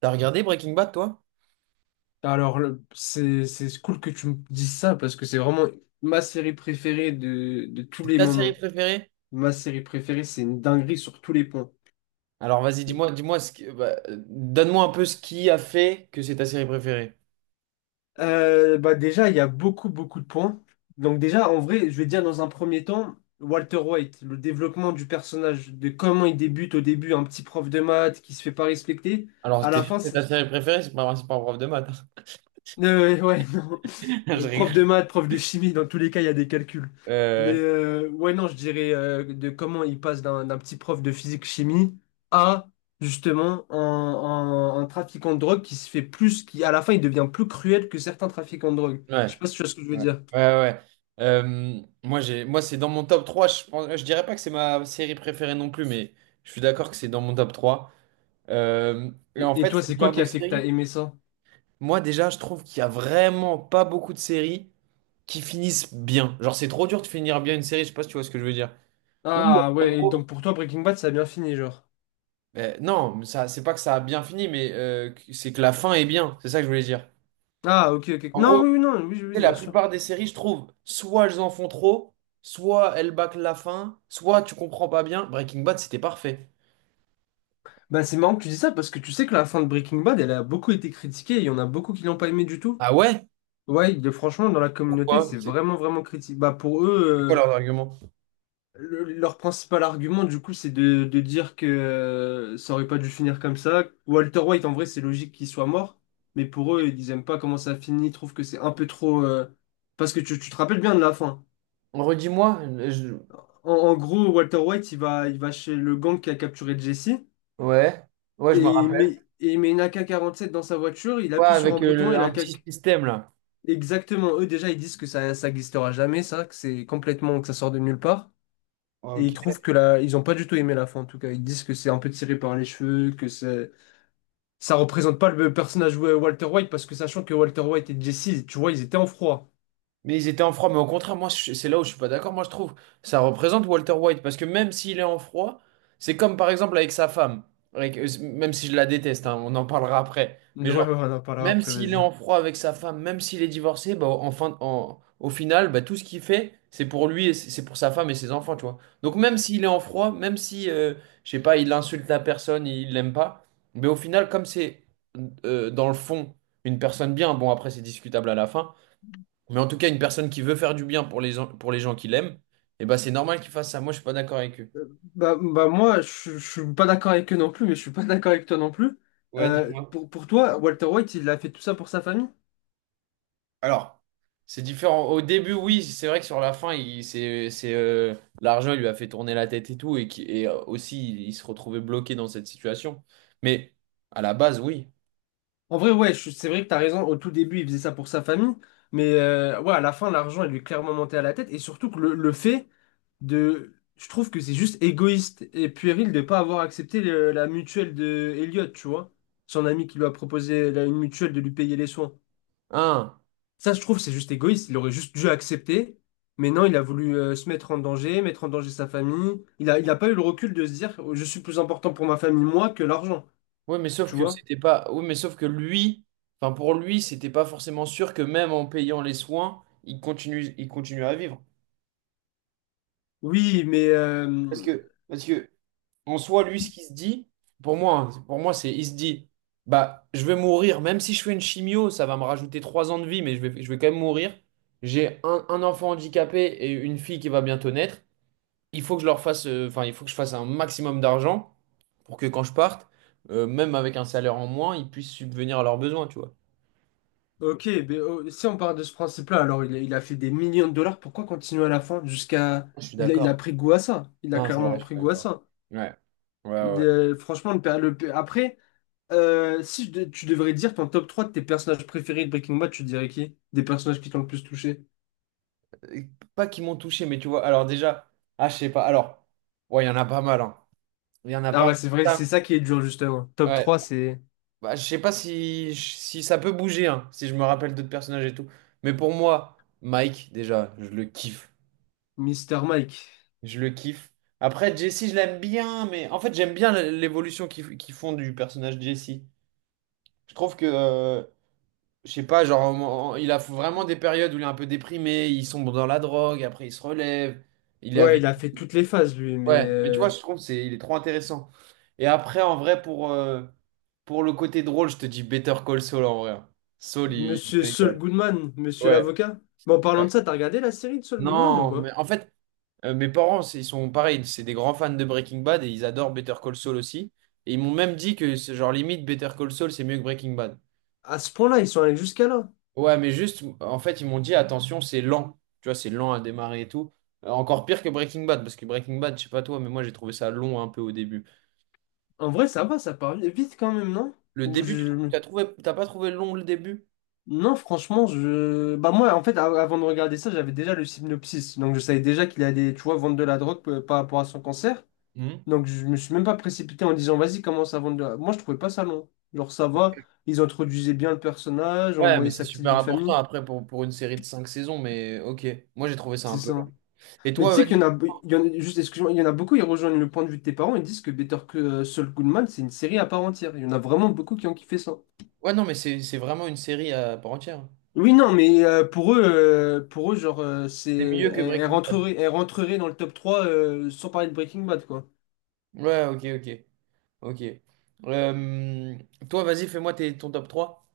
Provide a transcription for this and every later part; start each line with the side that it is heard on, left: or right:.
right: T'as regardé Breaking Bad, toi?
left: Alors, c'est cool que tu me dises ça parce que c'est vraiment ma série préférée de tous
right: C'est
left: les
right: ta série
left: moments.
right: préférée?
left: Ma série préférée, c'est une dinguerie sur tous les points.
right: Alors vas-y,
left: Et,
right: dis-moi, dis-moi bah, donne-moi un peu ce qui a fait que c'est ta série préférée.
left: bah déjà, il y a beaucoup, beaucoup de points. Donc déjà, en vrai, je vais dire dans un premier temps, Walter White, le développement du personnage, de comment il débute au début, un petit prof de maths qui se fait pas respecter.
right: Alors,
left: À
right: t'es
left: la
right: sûr que
left: fin,
right: c'est ta série préférée, c'est pas un prof de maths.
left: Ouais, non.
right: Je
left: Prof de
right: rigole.
left: maths, prof de chimie, dans tous les cas, il y a des calculs. Mais
right: Euh,
left: ouais, non, je dirais de comment il passe d'un petit prof de physique-chimie à justement un trafiquant de drogue qui se fait plus, qui à la fin, il devient plus cruel que certains trafiquants de drogue. Je
right: ouais,
left: sais pas si tu vois ce que je veux
right: ouais,
left: dire.
right: ouais, ouais. Moi, c'est dans mon top 3. Je pense, je dirais pas que c'est ma série préférée non plus, mais je suis d'accord que c'est dans mon top 3. Et en
left: Et
right: fait,
left: toi,
right: c'est
left: c'est
right: le
left: quoi
right: genre
left: qui
right: de
left: a fait que t'as
right: série.
left: aimé ça?
right: Moi, déjà, je trouve qu'il y a vraiment pas beaucoup de séries qui finissent bien. Genre, c'est trop dur de finir bien une série, je sais pas si tu vois ce que je veux dire. Ou,
left: Ah
right: en
left: ouais, et
right: gros,
left: donc pour toi, Breaking Bad, ça a bien fini, genre.
right: non, mais ça, c'est pas que ça a bien fini, mais c'est que la fin est bien. C'est ça que je voulais dire.
left: Ah, ok, ok.
right: En
left: Non,
right: gros,
left: oui, oui, non, oui, oui, oui,
right: tu sais, la
left: bien sûr.
right: plupart des séries, je trouve, soit elles en font trop, soit elles bâclent la fin, soit tu comprends pas bien. Breaking Bad, c'était parfait.
left: Bah, c'est marrant que tu dis ça parce que tu sais que la fin de Breaking Bad, elle a beaucoup été critiquée et il y en a beaucoup qui l'ont pas aimé du tout.
right: Ah ouais?
left: Ouais, franchement, dans la communauté,
right: Pourquoi?
left: c'est
right: C'est
left: vraiment, vraiment critique. Bah, pour
right: c'est quoi
left: eux,
right: leur argument?
left: leur principal argument, du coup, c'est de dire que ça aurait pas dû finir comme ça. Walter White, en vrai, c'est logique qu'il soit mort, mais pour eux, ils aiment pas comment ça finit, ils trouvent que c'est un peu trop parce que tu te rappelles bien de la fin.
right: Redis-moi.
left: En gros, Walter White, il va chez le gang qui a capturé Jesse,
right: Ouais. Ouais, je me
left: et il
right: rappelle.
left: met, et il met une AK-47 dans sa voiture, il
right: Ouais,
left: appuie sur un
right: avec
left: bouton, et la
right: un petit
left: AK...
right: système là.
left: Exactement, eux déjà, ils disent que ça glissera jamais, ça, que c'est complètement, que ça sort de nulle part. Et ils
right: Ok.
left: trouvent que la... ils ont pas du tout aimé la fin, en tout cas. Ils disent que c'est un peu tiré par les cheveux, que c'est... ça représente pas le personnage de Walter White, parce que sachant que Walter White et Jesse, tu vois, ils étaient en froid.
right: Mais ils étaient en froid, mais au contraire, c'est là où je suis pas d'accord. Moi, je trouve ça représente Walter White parce que même s'il est en froid, c'est comme par exemple avec sa femme, même si je la déteste, hein, on en parlera après. Mais
left: Mais ouais,
right: genre,
left: ouais, on en parlera
right: même
left: après,
right: s'il est
left: vas-y.
right: en froid avec sa femme, même s'il est divorcé, bah, au final, bah, tout ce qu'il fait, c'est pour lui et c'est pour sa femme et ses enfants, tu vois. Donc, même s'il est en froid, même si, je sais pas, il insulte la personne, il l'aime pas, mais au final, comme c'est dans le fond une personne bien, bon, après, c'est discutable à la fin. Mais en tout cas, une personne qui veut faire du bien pour pour les gens qui l'aiment, eh ben, c'est normal qu'il fasse ça. Moi, je suis pas d'accord avec eux.
left: Bah, bah moi, je suis pas d'accord avec eux non plus, mais je suis pas d'accord avec toi non plus.
right: Ouais, dis-moi.
left: Pour toi, Walter White, il a fait tout ça pour sa famille?
right: Alors, c'est différent. Au début, oui, c'est vrai que sur la fin, l'argent il lui a fait tourner la tête et tout, et, qui, et aussi, il se retrouvait bloqué dans cette situation. Mais à la base, oui.
left: En vrai, ouais, c'est vrai que t'as raison. Au tout début, il faisait ça pour sa famille. Mais ouais, à la fin, l'argent, il lui est clairement monté à la tête. Et surtout que le fait de. Je trouve que c'est juste égoïste et puéril de pas avoir accepté la mutuelle de Elliot, tu vois. Son ami qui lui a proposé une mutuelle de lui payer les soins.
right: Hein.
left: Ça, je trouve, c'est juste égoïste. Il aurait juste dû accepter. Mais non, il a voulu se mettre en danger sa famille. Il a pas eu le recul de se dire, je suis plus important pour ma famille, moi, que l'argent,
right: Oui, mais sauf
left: tu
right: que
left: vois.
right: c'était pas. Oui, mais sauf que lui, enfin pour lui, c'était pas forcément sûr que même en payant les soins, il continue à vivre.
left: Oui, mais.
right: Parce que En soi, lui, ce qu'il se dit, pour moi, hein, pour moi, c'est, il se dit, bah, je vais mourir, même si je fais une chimio, ça va me rajouter 3 ans de vie, mais je vais quand même mourir. J'ai un enfant handicapé et une fille qui va bientôt naître. Il faut que je fasse un maximum d'argent pour que quand je parte, même avec un salaire en moins, ils puissent subvenir à leurs besoins, tu vois.
left: Ok, mais si on part de ce principe-là, alors il a fait des millions de dollars, pourquoi continuer à la fin jusqu'à...
right: Je suis
left: Il a
right: d'accord.
left: pris goût à ça, il a
right: Non, c'est vrai,
left: clairement
right: je suis
left: pris goût à
right: d'accord.
left: ça.
right: Ouais, ouais,
left: Il
right: ouais.
left: est- franchement, après, si tu devrais dire ton top 3 de tes personnages préférés de Breaking Bad, tu dirais qui? Des personnages qui t'ont le plus touché?
right: Euh, Pas qu'ils m'ont touché, mais tu vois, alors déjà, ah, je sais pas, alors, ouais, il y en a pas mal, hein. Il y en a
left: Ah
right: pas
left: ouais, c'est vrai,
right: mal.
left: c'est ça qui est dur justement. Top
right: Ouais.
left: trois, c'est
right: Bah, je sais pas si, ça peut bouger, hein, si je me rappelle d'autres personnages et tout. Mais pour moi, Mike, déjà, je le kiffe.
left: Mister Mike.
right: Je le kiffe. Après, Jesse, je l'aime bien, mais en fait, j'aime bien l'évolution qu'ils font du personnage Jesse. Je trouve que, je sais pas, genre, il a vraiment des périodes où il est un peu déprimé, il sombre dans la drogue, après il se relève. Il est
left: Ouais, il a fait toutes les phases lui, mais
right: Ouais, mais tu vois, je trouve que c'est il est trop intéressant. Et après, en vrai, pour le côté drôle, je te dis Better Call Saul en vrai, hein. Saul, il
left: Monsieur
right: me
left: Saul
right: régale.
left: Goodman, Monsieur
right: Ouais,
left: l'avocat. Mais en parlant de
right: ouais.
left: ça, t'as regardé la série de Saul Goodman ou
right: Non, mais
left: pas?
right: en fait, mes parents, ils sont pareils, c'est des grands fans de Breaking Bad et ils adorent Better Call Saul aussi. Et ils m'ont même dit que, c'est genre, limite, Better Call Saul, c'est mieux que Breaking Bad.
left: À ce point-là, ils sont allés jusqu'à là.
right: Ouais, mais juste, en fait, ils m'ont dit, attention, c'est lent. Tu vois, c'est lent à démarrer et tout. Encore pire que Breaking Bad, parce que Breaking Bad, je sais pas toi, mais moi, j'ai trouvé ça long un peu au début.
left: En vrai, ça va, ça part vite quand même, non?
right: Le
left: Ou
right: début,
left: je...
right: t'as pas trouvé long le début?
left: Non, franchement, je... Bah moi, en fait, avant de regarder ça, j'avais déjà le synopsis. Donc, je savais déjà qu'il allait, tu vois, vendre de la drogue par rapport à son cancer.
right: Hmm.
left: Donc, je me suis même pas précipité en disant, vas-y, commence à vendre de la... Moi, je trouvais pas ça long. Genre, ça va, ils introduisaient bien le personnage, on
right: Ouais, mais
left: voyait
right: c'est
left: sa petite
right: super
left: vie de
right: important
left: famille.
right: après pour une série de cinq saisons, mais ok, moi j'ai trouvé ça un
left: C'est
right: peu
left: ça.
right: long. Et
left: Mais tu
right: toi,
left: sais qu'il
right: vas-y.
left: y en a... il y en juste, excuse-moi, il y en a beaucoup, ils rejoignent le point de vue de tes parents et disent que Better que Saul Goodman, c'est une série à part entière. Il y en a vraiment beaucoup qui ont kiffé ça.
right: Ouais, non, mais c'est vraiment une série à part entière.
left: Oui, non, mais pour eux, genre,
right: C'est mieux que
left: elle, elle
right: Breaking Bad.
left: rentrerait, elle rentrerait dans le top 3 sans parler de Breaking Bad, quoi.
right: Ouais, ok, ok, ok. Euh, Toi, vas-y, ton top trois.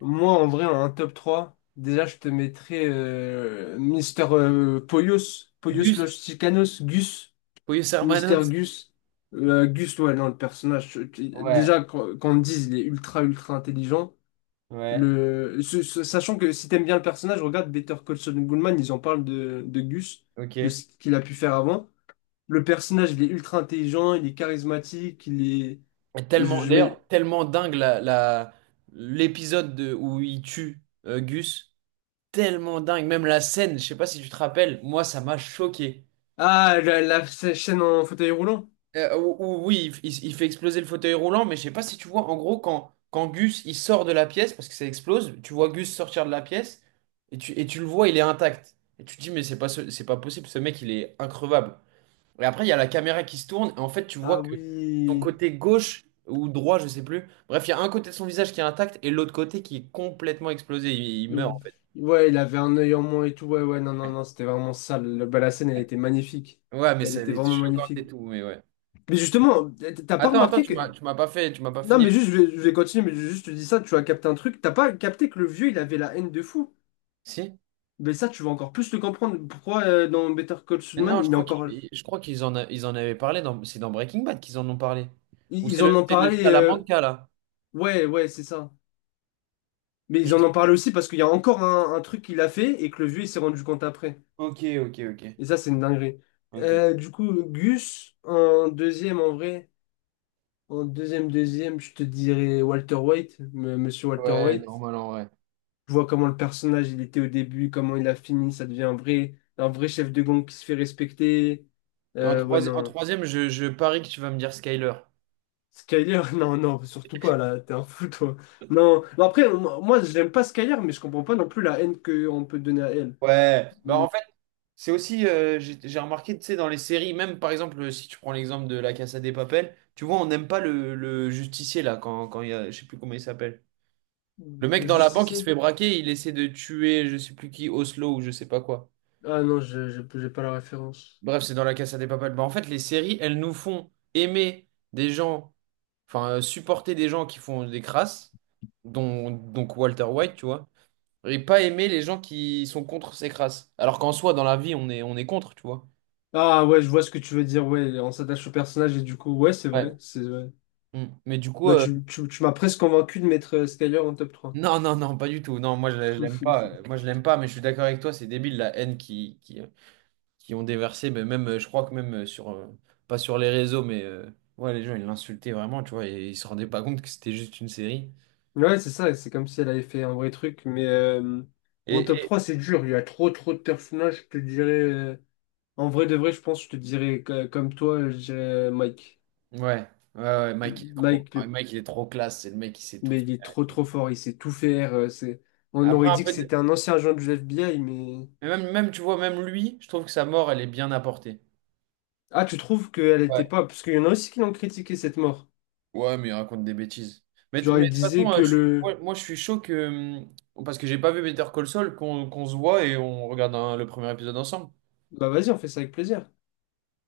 left: Moi, en vrai, un top 3 déjà, je te mettrais Mister Polios, Polios Los
right: Gus,
left: Chicanos, Gus,
right: Pollos
left: Mister
right: Hermanos.
left: Gus. Gus, ouais, non, le personnage,
right: Ouais,
left: déjà, quand on me dise, il est ultra, ultra intelligent.
right: ouais,
left: Le, sachant que si t'aimes bien le personnage, regarde Better Call Saul Goodman, ils en parlent de Gus, de
right: ok.
left: ce qu'il a pu faire avant. Le personnage, il est ultra intelligent, il est charismatique, il est.
right: Et
left: Je,
right: tellement,
left: je
right: d'ailleurs,
left: mets.
right: tellement dingue l'épisode où il tue Gus. Tellement dingue. Même la scène, je sais pas si tu te rappelles, moi, ça m'a choqué.
left: Ah, la chaîne en fauteuil roulant?
right: Ou Oui, il fait exploser le fauteuil roulant, mais je sais pas si tu vois, en gros, quand, Gus, il sort de la pièce, parce que ça explose, tu vois Gus sortir de la pièce, et tu le vois, il est intact. Et tu te dis, mais c'est pas possible, ce mec, il est increvable. Et après, il y a la caméra qui se tourne, et en fait, tu vois
left: Ah
right: que son
left: oui.
right: côté gauche ou droit, je sais plus, bref, il y a un côté de son visage qui est intact, et l'autre côté qui est complètement explosé, il meurt,
left: Ouh.
right: en fait.
left: Ouais, il avait un œil en moins et tout. Ouais, ouais, non, non, non, c'était vraiment sale. Bah, la scène, elle était magnifique.
right: Ouais, mais
left: Elle
right: ça, elle
left: était
right: est
left: vraiment
right: choquante
left: magnifique.
right: et tout, mais ouais.
left: Mais justement, t'as pas
right: Attends, attends,
left: remarqué que.
right: tu m'as pas
left: Non,
right: fini.
left: mais juste, je vais continuer, mais juste, je te dis ça, tu as capté un truc. T'as pas capté que le vieux, il avait la haine de fou.
right: Si?
left: Mais ça, tu vas encore plus le comprendre. Pourquoi dans Better Call Saul,
right: Mais non,
left: man, il est encore.
right: je crois qu'ils en, a- ils en avaient parlé c'est dans Breaking Bad qu'ils en ont parlé. Ou
left: Ils
right: c'est
left: ils en
right: le,
left: ont
right: c'est le
left: parlé.
right: Salamanca là.
left: Ouais, ouais, c'est ça. Mais ils
right: Je-
left: en ont parlé aussi parce qu'il y a encore un truc qu'il a fait et que le vieux il s'est rendu compte après.
right: Ok, ok, ok.
left: Et ça, c'est une dinguerie.
right: Ok.
left: Du coup, Gus, en deuxième en vrai, en deuxième, deuxième, je te dirais Walter White, monsieur Walter
right: Ouais,
left: White.
right: normal en vrai.
left: Je vois comment le personnage il était au début, comment il a fini, ça devient un vrai chef de gang qui se fait respecter.
right: Et en
left: Ouais,
right: troisième, en
left: non.
right: troisième, je parie que tu vas me dire Skyler.
left: Skyler, non, non, surtout pas là, t'es un fou toi. Non, mais après, moi, moi, j'aime pas Skyler, mais je comprends pas non plus la haine qu'on peut donner à elle.
right: Ouais. Bah
left: Mais
right: en fait, c'est aussi, j'ai remarqué, tu sais, dans les séries, même par exemple, si tu prends l'exemple de La Casa des Papel, tu vois, on n'aime pas le justicier là, quand il y a, je sais plus comment il s'appelle. Le mec
left: le
right: dans la banque, il se
left: justicier.
right: fait braquer, il essaie de tuer je sais plus qui, Oslo ou je sais pas quoi.
left: Ah non, j'ai pas la référence.
right: Bref, c'est dans la Casa des Papel. Bah, en fait, les séries, elles nous font aimer des gens, enfin, supporter des gens qui font des crasses, dont, donc Walter White, tu vois, et pas aimer les gens qui sont contre ces crasses. Alors qu'en soi, dans la vie, on est contre, tu vois.
left: Ah ouais, je vois ce que tu veux dire, ouais, on s'attache au personnage et du coup, ouais, c'est
right: Ouais.
left: vrai, c'est vrai.
right: Mm. Mais du coup,
left: Bah tu m'as presque convaincu de mettre Skyler en top trois.
right: non, non, non, pas du tout. Non, moi, je l'aime pas. Moi, je l'aime pas, mais je suis d'accord avec toi, c'est débile la haine qui ont déversé, mais même, je crois que même pas sur les réseaux, mais ouais, les gens, ils l'insultaient vraiment, tu vois, et ils se rendaient pas compte que c'était juste une série.
left: Ouais, c'est ça, c'est comme si elle avait fait un vrai truc, mais en
right: Et,
left: top
right: et-
left: 3, c'est dur, il y a trop trop de personnages, je te dirais, en vrai de vrai, je pense, je te dirais, comme toi, je dirais Mike.
right: ouais, ouais, ouais, Mike, il est trop,
left: Mike,
right: ouais, Mike, il est trop classe, c'est le mec qui sait tout
left: mais il est
right: faire.
left: trop trop fort, il sait tout faire, c'est... On
right: Après,
left: aurait dit que c'était un ancien agent du FBI, mais...
right: mais même, même, tu vois, même lui, je trouve que sa mort, elle est bien apportée.
left: Ah, tu trouves qu'elle
right: Ouais.
left: était pas... Parce qu'il y en a aussi qui l'ont critiqué, cette mort.
right: Ouais, mais il raconte des bêtises. Mais,
left: Genre,
right: mais
left: ils
right: de toute façon,
left: disaient que le...
right: je suis chaud que... Parce que j'ai pas vu Better Call Saul, qu'on se voit et on regarde le premier épisode ensemble.
left: Bah vas-y, on fait ça avec plaisir.